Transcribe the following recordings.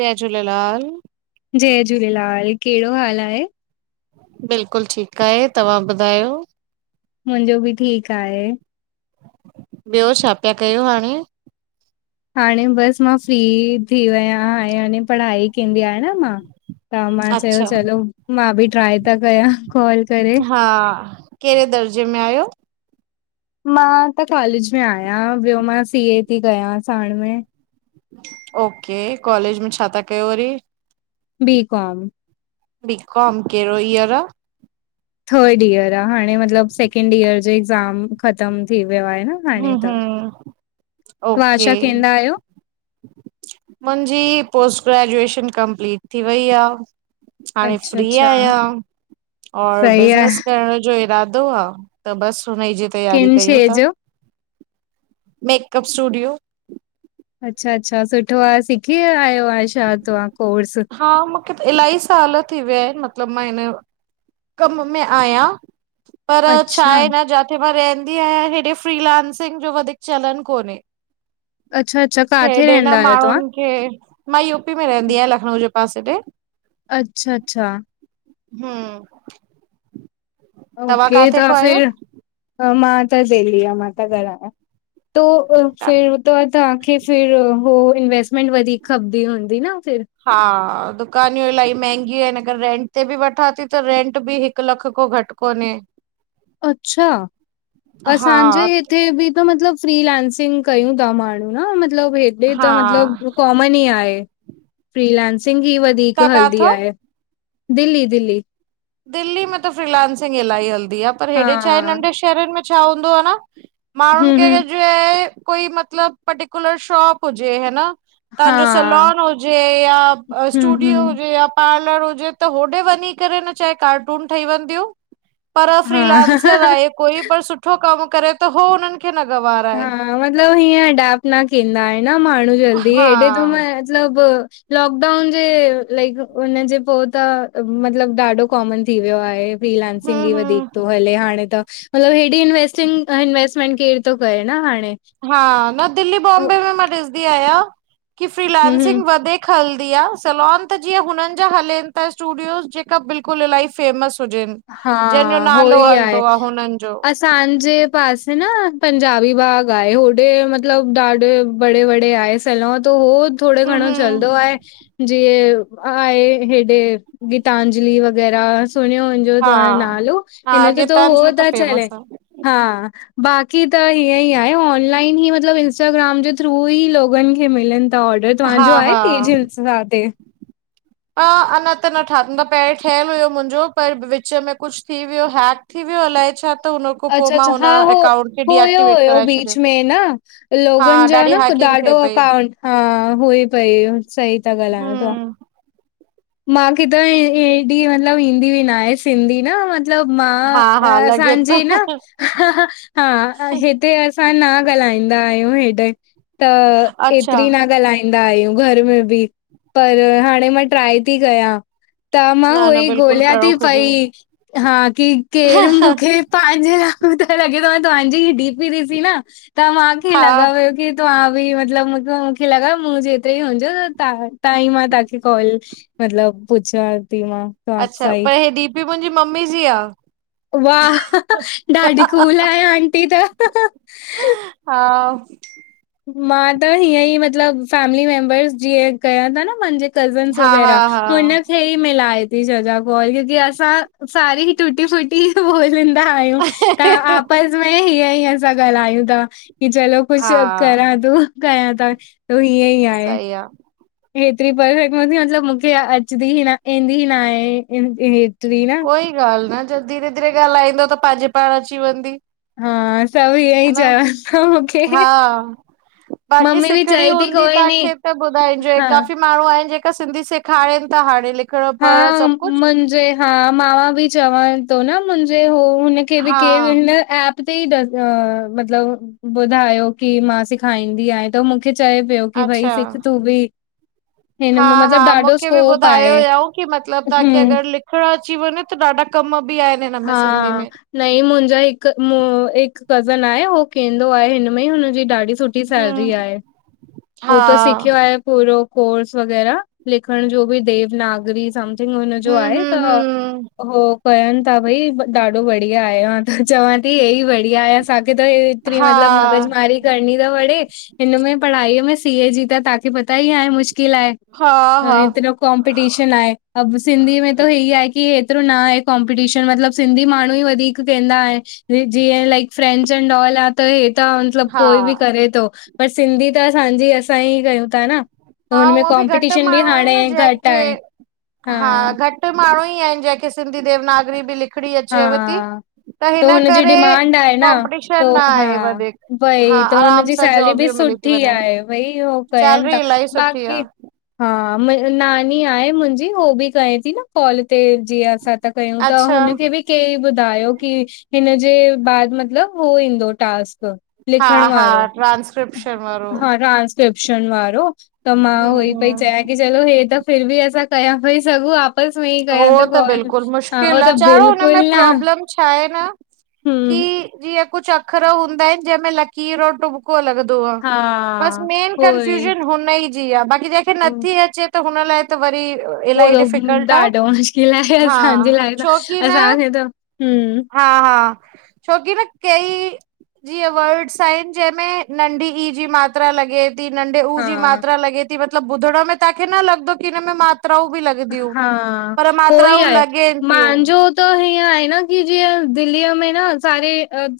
जय झूलेलाल जय झूलेलाल, कहिड़ो हाल आहे? बिल्कुलु ठीकु आहे तव्हां ॿुधायो? मुंहिंजो बि ठीकु आहे ॿियो छा पिया कयो हाणे हाणे बसि मां फ्री थी वयां आहिया हाणे पढ़ाई कंदी आहेय न मां त मां चयो अच्छा। चलो मां बि ट्राए त कयां कॉल करे हा कहिड़े दर्जे में आहियो मां त कॉलेज में आहियां, ॿियो मां सीए थी कयां साण में ओके कॉलेज में छा था कयो वरी बी कॉम बी कॉम कहिड़ो ईअर आ थर्ड इअर आ हाणे मतलबु सेकेंड इअर जो एग्ज़ाम ख़तम थी वियो आहे न हाणे हम्म त। हम्म तव्हां ओके। शा केंदा आहियो मुंहिंजी पोस्ट ग्रेजुएशन कंप्लीट थी वई आ हाणे अच्छा फ्री अच्छा आहियां और सही आहे बिजनेस करण जो इरादो आ त बस हुनजी जी तयारी किन कयूं शइ था जो? मेकअप स्टूडियो अच्छा, अच्छा सुठो आहे सिखी वई आयो आहेय छा तवहां कोर्स हा मूंखे त इलाही साल थी विया आहिनि मतलबु मां हिन कम में आहिया पर छा अच्छा, आहे न जा थे मां रहंदी आहियां हेॾे फ्रलांसिंग जो वधीक चलन कोन्हे अच्छा, अच्छा काथे रहंदा आहियो तव्हां के मां यूपी में रहंदी आहियां लखनऊ जे पासे ते अच्छा, अच्छा, अच्छा हूं अंऊँ के त खां आहियो? फिर अ मां त वेली आं मं त ॻालायां। तू फिर त तव्हांखे फिर हो इनवेस्टमेंट वधीक खपदी हूंदी न फिर,,, हा, दुकानियूं इलाही महंगियूं आहिनि, अगरि रेंट ते बि वठां ती त रेंट बि हिकु हिकु लख कों घट कोन्हे। अच्छा, हा असांजे हिते बि त मतलबु फ्रीलेंसिंग कयूं ता माण्हू न मतलबु हेॾे हा त मतलबु कॉमन ई आहे। फ्रीलेंसिंग ई वधीक तव्हां हलदी काथां? आहे, दिल्ली- दिल्ली दिल्ली में त फ्रिलायंसिंग इलाही हलदी आ, पर हा, हेॾे छाहे नंढे शहरनि में छा हूंदो आ न माण्हुनि हम्म, खे हम्म, छाए कोई मतलब पर्टिकुलर शॉप हुजे हे न तव्हांजो हा। सलोन, हुजे या हम्म स्टूडियो हम्म हुजे या पार्लर हुजे त होॾे वञी करे न चाहे कार्टून ठही वेंदियूं, पर हा फ्रीलांसर आहे, कोई पर सुठो कम करे त हो हुननि खे न गवारा आहे। न मतलब हीअं एडप्ट न केंदा इनि न माण्हू जल्दी हा हेॾे त मतलब लॉकडाउन जे लाइक उनजे पो त मतलब ॾाढो कॉमन थी वियो आहे। फ्रीलांसिंग ई हम्म वधीक हम्म तो हले हाणे त मतलबु हेॾी इंवेस्टिंग इंवेस्टमेंट केर तो करे न हाणे। हा, न दिल्ली, बॉम्बे में मां ॾिसदी आहियां की हम्म फ्रीलांसिंग हम्म वधीक हलदी आ, सलोन त जीअं हुननि जा हलेनि ता, स्टूडियोस जेका बिल्कुल इलाइ फेमस हुजेनि, हा जंहिंजो उहो नालो ई आहे हलदो आ हुननि जो। असांजे पासे न पंजाबी बाग आए होॾे मतलब ॾाढे बड़े बड़े आए लो त हो थोड़ो हम घणो हम चलंदो आहे। जीअं आहे हेॾे गीतांजली वग़ैरह सुणियो ॿियो हा तव्हांजो नालो हा हिन जो त हो गीतांजलि त ता चेले, फेमस आ हा। बाक़ी त हीअं ई आहे ऑनलाइन ई मतलबु इंस्टाग्राम जे थ्रू ई लोगनि खे मिलनि त ऑर्डर हा तव्हांजो आहे हा तेज हिल्स ते। अ अञा त न ठात न पए ठहियलु हुयो मुंहिंजो पर विच में कुछ थी वियो हैक थी विओ अलाय छा? त हुन खां पो अच्छा- मां अच्छा, हुन हा हो अकाउंट खे होयो डीएक्टिवेट यो कराए बीच छॾियो में न हा लोगनि जा ॾाढी न द हैकिंग थिए दो पई अकाउंट हा हू ई पई सही ता ॻाल्हाइण त्वहां। हम मांखे त एॾी मतलबु ईंदी बि नाहे सिंधी न, मतलब मां हा हा लॻे असांजी थो न हं- हं ते असां न ॻाल्हाईंदा आहियूं हेॾे त अच्छा एतिरी न ॻालाईं दायूं घर में बि पर हाणे मां ट्राए ती कयां, त मां न उहो न ई बिल्कुलु ॻोल्हियां करो ती कुझु पई हा की केर मूंखे तव्हांजे लाइ मुंखे लॻे तो मां तव्हांजी ई डी पी ॾिसी न त मांखे हा लॻा हुयो की तव्हां बि मतलबु मूंखे लॻा मूं जेतिरे ई हुजो त्हां ई मां तव्हांखे कॉल मतिलबु पुछां ती मां। तव्हां अच्छा सां ई। पर हे डीपी मुंहिंजी मम्मी जी आ।। वाह, ॾाढी कूल आयो आंटी त। हा। मां त हीअं ई मतलबु फैमिली मेंबर्स जीअं कया ता न मांजे कज़नस हा वगैर हा हुन हा खे ई मिलाए ती सघां कॉल क्यूं की असां सारे ई टूटी फूटी ई बोलिंदा आहियूं त आपसि में हीअं ईं असां ॻाल्हायूं ता की चलो कुछ हा करां तो कयां त त हीअं ई आहे। सही आ एतिरी परफेक्ट हूंदी मतलबु मूंखे अचंदी ई न ईंदी ही नाहे, हेतिरी न सई ॻाल्हि न जे धीरे- धीरे ॻाल्हाईंदो त पांजे पाण अची वेंदी। हा सभ इअ ह ई न चवं मूंखे। हा बाकी मम्मी बि सिखणी चए थी हूंदी कोई नी तांखे त ॿुधाइन्जो हा काफी। माण्हू आहिन जेका सिंधी सेखारीन ता हाणे लिख। हा मुंजे। हा मां बि चवांन थो न मुंजे हो हुनखे बि हा केर हिन एप। ते मतलब ॿुधायो की मां सिखारींदीयां त मूंख। चए पियो की भई सिख अच्छा तूं बि हिन में मतलब ॾाढो स्कोप आहे। कि मतलब तांखे हम्म अगर लिखण अची वञे त ॾाढा कम बि आहिन। हा। न इ मुंजो हिक एक कज़न आहे हो हू केंदो आहे हिन में हुनजी ॾाढी सुठ। सुठी सैलरी हम आहे हू हा त सिखियो आहे पूरो। कोर्स वग़ैरह लिखण जो बि देवनागरी समथिंग हुनजो हम आहे त। हम हम हो पयण। त भई ॾाढो बढ़िया आयो आ त चवां थी हे ई बढ़िया आहे असांखे त। एतरी हा मतलब मग़ज़ मारी। करणी त पड़े हिन में पढ़ाईअ में सीए जी त तांखे पता ई आहे मुश्किल आहे। हा ह, हा हेतरो कॉम्पिटीशन आहे, अब सिंधी में त ही आहे की हेतरो न आहे कम। ट्यूशन मतलब, सिंधी माण्हू ही वधीक केंदा आहिन, जीअं like French and all app. त हे त मतलब कोई बि हा करे तो पर सिंधी त असांजी असां ई कयूं था न? त हा हुनमें उअ बि घट कॉम्पिटिशन बि माण्हू आहिन हाणे न घटि जेके, आहे। हा घट माण्हू ई आहिन जेके। सिंधी देवनागरी बि लिखणी अचेव तीं? हा त, हुनजी डिमांड आहे न, त कॉम्पिटीशन न हा आहे वधीक हा भई त आराम हुनजी सां सैलेरी बि जॉबियूं सुठ। मिली थी सुठी वञनि आहे भई हो कयन था सैलरी इलाही सुठी आ बाक़ी। हा, नानी आहे मुंजी, हो बि कये थी न कॉल ते जीअं असां। था कयूं तां अच्छा हुनखे बि। कै ॿुधायो की, हिन जे बाद, मतलब हो ईन्दो टास्क। हा लिखण हा वारो, ट्रांस्क्रिप्शन वारो हा रास। किरप्शन वारो, त मां हम उह पई हम चये। की चलो, हे त फिर बि असां कयां पई सघूं, आपस में ई हो कांया त कॉल। बिल्कुलु हा, उह मुश्किल आ त चाणो बिल्कुल हुनमें न। प्रॉब्लम छा हे न की, हम्म जीअं कुछ अखर हूंदाईन जंहिंमें लकीर ओर टु। पो लॻंदो आं, हा बस मेन उहोई कंफ्यूजन हुन ई जी आं बाक़ी जहिंखे नथी अचे। त हुन लाइ त वरी। उह इलाही त डिफिकल्ट आ ॾाढो मुश्किल आहे हा असांजे लाइ त छोकी न असांखे त हं। हा- हा, छोकी न कई। जीअ वर्ड्स आहिन, जंहिंमें नंढी ई जी मात्रा लॻे। ती नंढे उऊ जी हा मात्रा लॻे थी मतलब ॿुधण में तांखे न लॻंदो, की हिन में मात्राऊ बि लॻ। हा, पो ही आहे लॻेनि थियूं मांजो। त हीअं आहे न की जीअं दिल्लीअ में, न सारे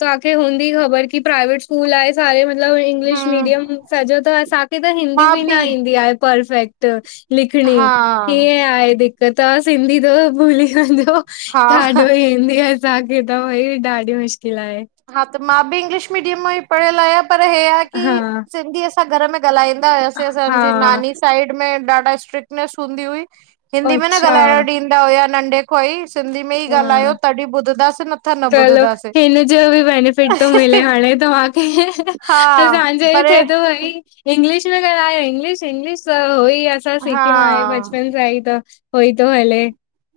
तां खे हूंदी ख़बर की प्राआइवेट। स्कूल आहे सारे मतलब इंग्लिश हम्म मीडियम सॼो त असांखे त हिंदी बि न ईंदी आहे परफेक्ट। त् लिखणी। हा हीअं आहे दिक़त तां सिंधी त भुली वञो। हा ॾाढो ई ईंदी आ। असांखे त भई, ॾाढी मुश्किल आहे। हा, त मां बि इंग्लिश मीडियम मां ई पढ़ियल आयां, पर हे आ की हा सिंधी। असां घर में ॻाल्हाईंदा हुआसींअसांजी हा नानी साइड में ॾाढा स्ट्रिकनेस हूंदी हुई। हिंदी में न अच्छा ॻाल्हाइणु ॾींदा हुया नंढे खां ई, सिंधी में ई हा ॻाल्हायो, तॾहिं ॿुधंदासीं न। त न चलो, ॿुधंदासीं हिन जो बि बेनेफिट थो मिले हाणे त मांखे, हा असांजे ई पर थिए थो भई। इंग्लिश में ॻालाआहयो इंग्लिश- इंग्लिश त उहो ई असां हा सिखियो आहे, बचपन सां ई त होई तो हले।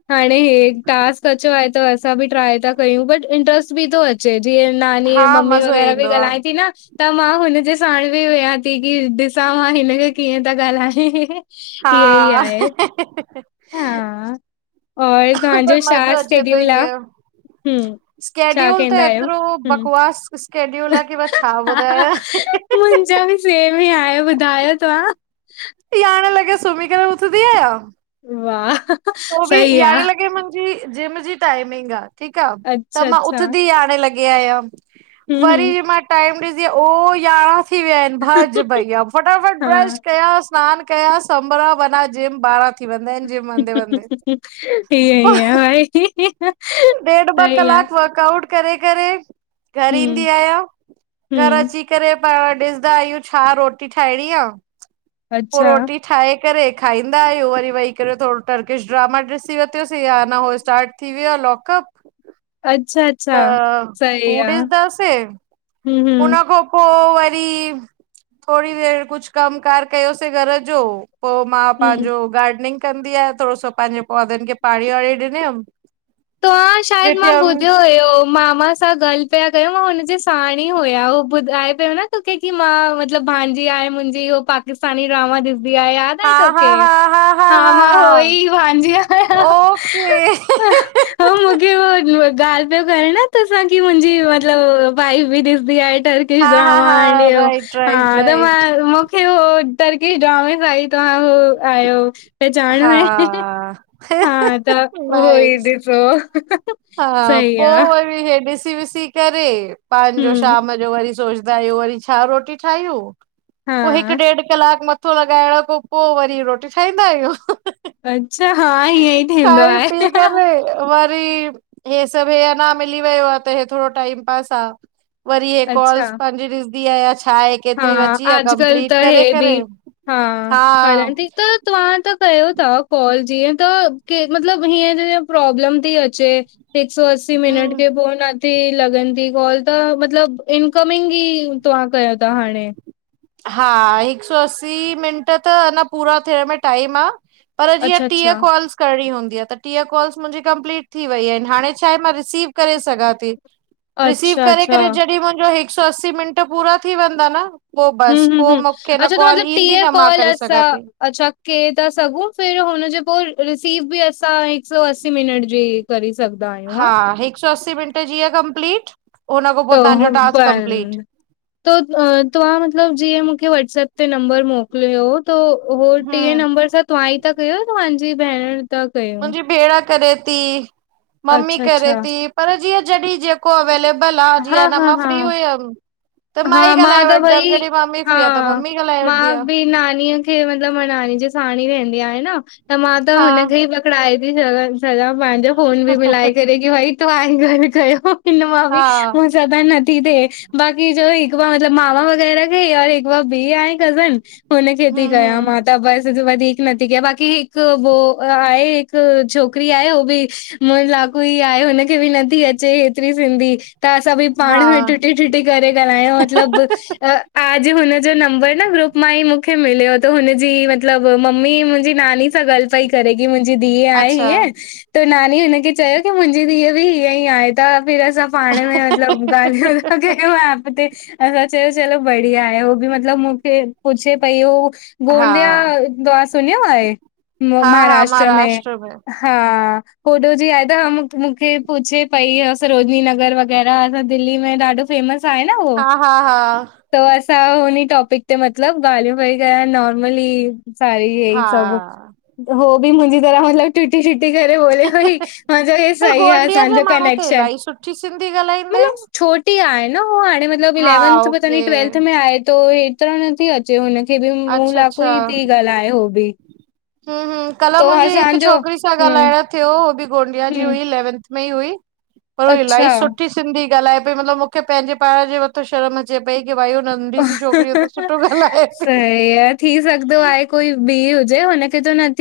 हाणे हे टास्क अचो आहे, त असां बि ट्राए था कयूं, बट इंट्र्स्ट बि थो अचे, जीअं नानी हा मम्मी मज़ो वग़ैरह बि ईंदो आ ॻाल्हाए थी न! त मां हुनजे साण बि वेहा थी कि ॾिसां मां हिनखे कीअं तां ॻाल्हाये? हा इयई आहे, हा। और पर तहांजो मज़ो छा अचे थो स्टेड्यूल आं? हीअं हम, छा स्केड्यूल त कैंदा आहियो? एतिरो बकवास स्केड्यूल आहे कि मां छा ॿुधायां? बिल भि आयो ॿुधायो तव्हां। यांरें लॻे सुमी करे उथदीे आहयां। वाह। तो बि, सही आ। यारें लॻे मन मुंजी जिम जी टाइमिंग आ, ठीक आ, त अच्छा, मां अच्छा। उथंदी यारें लॻे आयां। हूं, वरी हूं। जे मां टाइम ॾिसी, ओ यारहां थी वया आहिन! भॼ भईया, फटाफट ब्रश हा। कयास सनानु कया, संभरां, वंञा जिम, ॿारहां थी वेंदा आहिन जिम वेंदें -वेंदे। ईअं- ईअं ईयही आ भाई। ॾेढ ॿ कलाक वर्कआउट करे- करे, घर हूं, ईंदी आहियां। घर अची घर हूं। अची करे पो ॾिसदा आहियूं छा रोटी ठाहिणी आ? पोइ अच्छा, रोटी ठाहे करे खाईंदा आहियूं, वरी वेही करे थोड़ो टर्किश ड्रामा डिस ॾिसि वतो सी, या नयो स्टार्ट थी वियो आ लॉकअप अच्छा अच्छा, त हू सही आ। ॾिसंदासीं हूं, उन हूं, खां पो पो वरी थोड़ी देर कुझ कम कार कयोसीं घर जो पो मां हूं। पंहिंजो गार्डनिंग कंदी आहियां, थोड़ो सो पंहिंजे पौधनि खे पाणी वाणी ॾिनम। तव्हां शायद मां ॿुधियो हुयो! मामा सां ॻाल पिया कयोय मां हुनजे साण ई हुया, उो ॿुधाए पियो न तोखे कि मां मतलब भांजी आहे मुंजी, उहो पाकिस्तानी ड्रामा ॾिसंदी आहे, याद आए तोखे? हा मां उह ई भांजी आयां। ओके हो मूंखे उह ॻाल पियो करे न त असांजी कि मुंजी मतलब भाई बिद इज द एंड टर्कीस हा हा ड्रामा हा एंड हुअ राइट राइट मां राइट हो टर्किशरकश ड्रामा सां इ, तव्हां हो आयो पहचाणो हा आ। हा त उह ई नाइस ॾिसो! हा सही पो आ वरी हे ॾिसी विसी करे पंहिंजो हम्म शाम जो वरी सोच आयो वरी छा रोटी ठाहि्यूं, पो हिकु हा ॾेढ कलाक म मथो लॻाइण खां पो वरी रोटी ठाहींदा आहियूं। अच्छा! हा हीअं ई थींदो खाई पी आहे। करे वरी हे सभु हे अंञा मिली वयो आ, हे थोड़ो टाइम पास आ। वरी हे अच्छा कॉल्स पंहिंजी ॾिसंदी आहिया, छा आहे? हा केतिरी बची आ अॼकल्ह त कंप्लीट हे करे बि, करे हा हल ठीक त तव्हां त कयो था कॉल जीअं त के मतलब हीअं प्रॉब्लम थी अचे हिकु सौ असी मिनट हम्म खे पोन न ते लॻंदी कॉल त, मतलबु इनकमिंग ई तव्हां कयो था हाणे हा हिक सौ असीं मिंट त अञा पूरा थियण में टाइम आ पर जीअं अच्छा टीह अच्छा कॉल्स करणी हूंदी आ त टीह कॉल्स मुंहिंजी कंप्लीट थी वई आहिनि, हाणे छा आहे मां रिसीव करे सघां थी रिसीव अच्छा करे अच्छा करे जॾहिं मुंहिंजो हिक सौ असी मिंट पूरा थी वेंदा न पो बस हम्म हम्म पो हम्म, मूंखे न अच्छा त कॉल मतलब ईंदी टीए न मां कॉल करे असा सघां थी। अच्छा के था सघूं, फिर हुन जेको रिसीव बि असां हिक सौ असी मिनट जी करे सघदा आहियू हा हिक सौ असी मिंट जीअ कंपलीट, हुन खां त पो तव्हांजो हो टास्क कंपलीट। बंद त तव्हां मतलबु जीअं मूंखे वॉट्सप ते नंबर मोकिलियो हो त हो टे हम्म नंबर सां तव्हां ई था कयो या तव्हांजी भेण? था कयूं? मुंहिंजी भेण करे थी, मम्मी अच्छा, करे अच्छा। थी पर जीअं जॾिह जेको अवेलेबल आ, जीअ हा, न हा, मां हा। फ्री हुयम हा मां त भई हा, फ्री आ त मम्मी ॻाल्हाए वठंदी आ। मां भी नानीअ खे कि मतलब मा नानी जे साण ही रेहंदीं आय न त मां त हा हुनजे ई पकड़ाए थी सघां सघां पंहिंजो फोन बि मिलाए करे, कि भई तूं गालियू कयो हिन मां हा बि [unintelligible] नथी थे [unintelligible] [unintelligible] हिकु बार मतिलब मामा वगैर जी, हिक ॿ ॿी आहे कज़न हुनखे ती हूं हूं कयां मां त बस [unintelligible] नती कया बाक़ी हिकु वो आहे हिकु छोकिरी आहे हो भी मु वागुंर ई आहे हुनखे बि नथी अचे हेतिरी सिंधी त असां बि हा पाण में टुटी टुटी करे ॻाल्हायूं मतलब आजु हुनजो नंबर न ग्रुप मां ई मूंखे मिलियो त हुनजी मतलब मम्मी मुंहिंजी नानी सां ॻाल्हि पई करे कि मुंहिंजी धीउ आहे अच्छा हीअं त नानी ऊन खे चयो की मुंहिंजी धीअ बि हीअं ई आहे त फिर असां पाण में मतलब ॻाल्हिूं [unintelligible] [unintelligible] असां चयो चलो बढ़िया आहे उहो बि मतिलब मूंखे पुछे पई हू हा गोंदिया द्वार सुञियो आहे म महाराष्ट्र में? हा होॾो जी आहे त मूंखे पुछे पई सरोजनी नगर वग़ैरह असां दिल्ली में ॾाढो फेमस आहे न उहो? हा हा हा त असां होन टॉपिक ते मतिलब ॻाल्हियूं पई कया नॉर्मली सारी हे ई हा सभु, हो बि मुंहिंजी तरह मतलबु टूटी टू टूटी करे ॿोले पई मां चयो हे पर सही आहे गोंडिया जा असाजों माण्हू त कनेक्शन, इलाही सुठी सिंधी ॻाल्हाईंदा मतलब आहिनि छोटी आहे न उ हाणे मतलब हा इलेवंथ में तनी ओके ट्वेल्थ में आहे थो हेतिरा नथी अचे चयो हुनखे बि मूं अच्छा लाए ई कुर अच्छा थी ॻाल्हाए हो भी हूं हूं, कल मुंहिंजी हिक छोकिरी सां हम्म ॻाल्हाइण थियो, हो बि गोंडिया जी हम्म हुई इलेवंथ में ई हुई, पर इलाही अच्छा सुठी सिंधी ॻाल्हाए पई मतिलब मुखे पंहिंजे पाण जे मथूं शर्म चए पई की भाई हू नंढी सी छोकिरीअ त सुठो ॻाल्हाएती सही आहे, थी सघंदो आहे कोई ॿी हुजे हुनखे जो न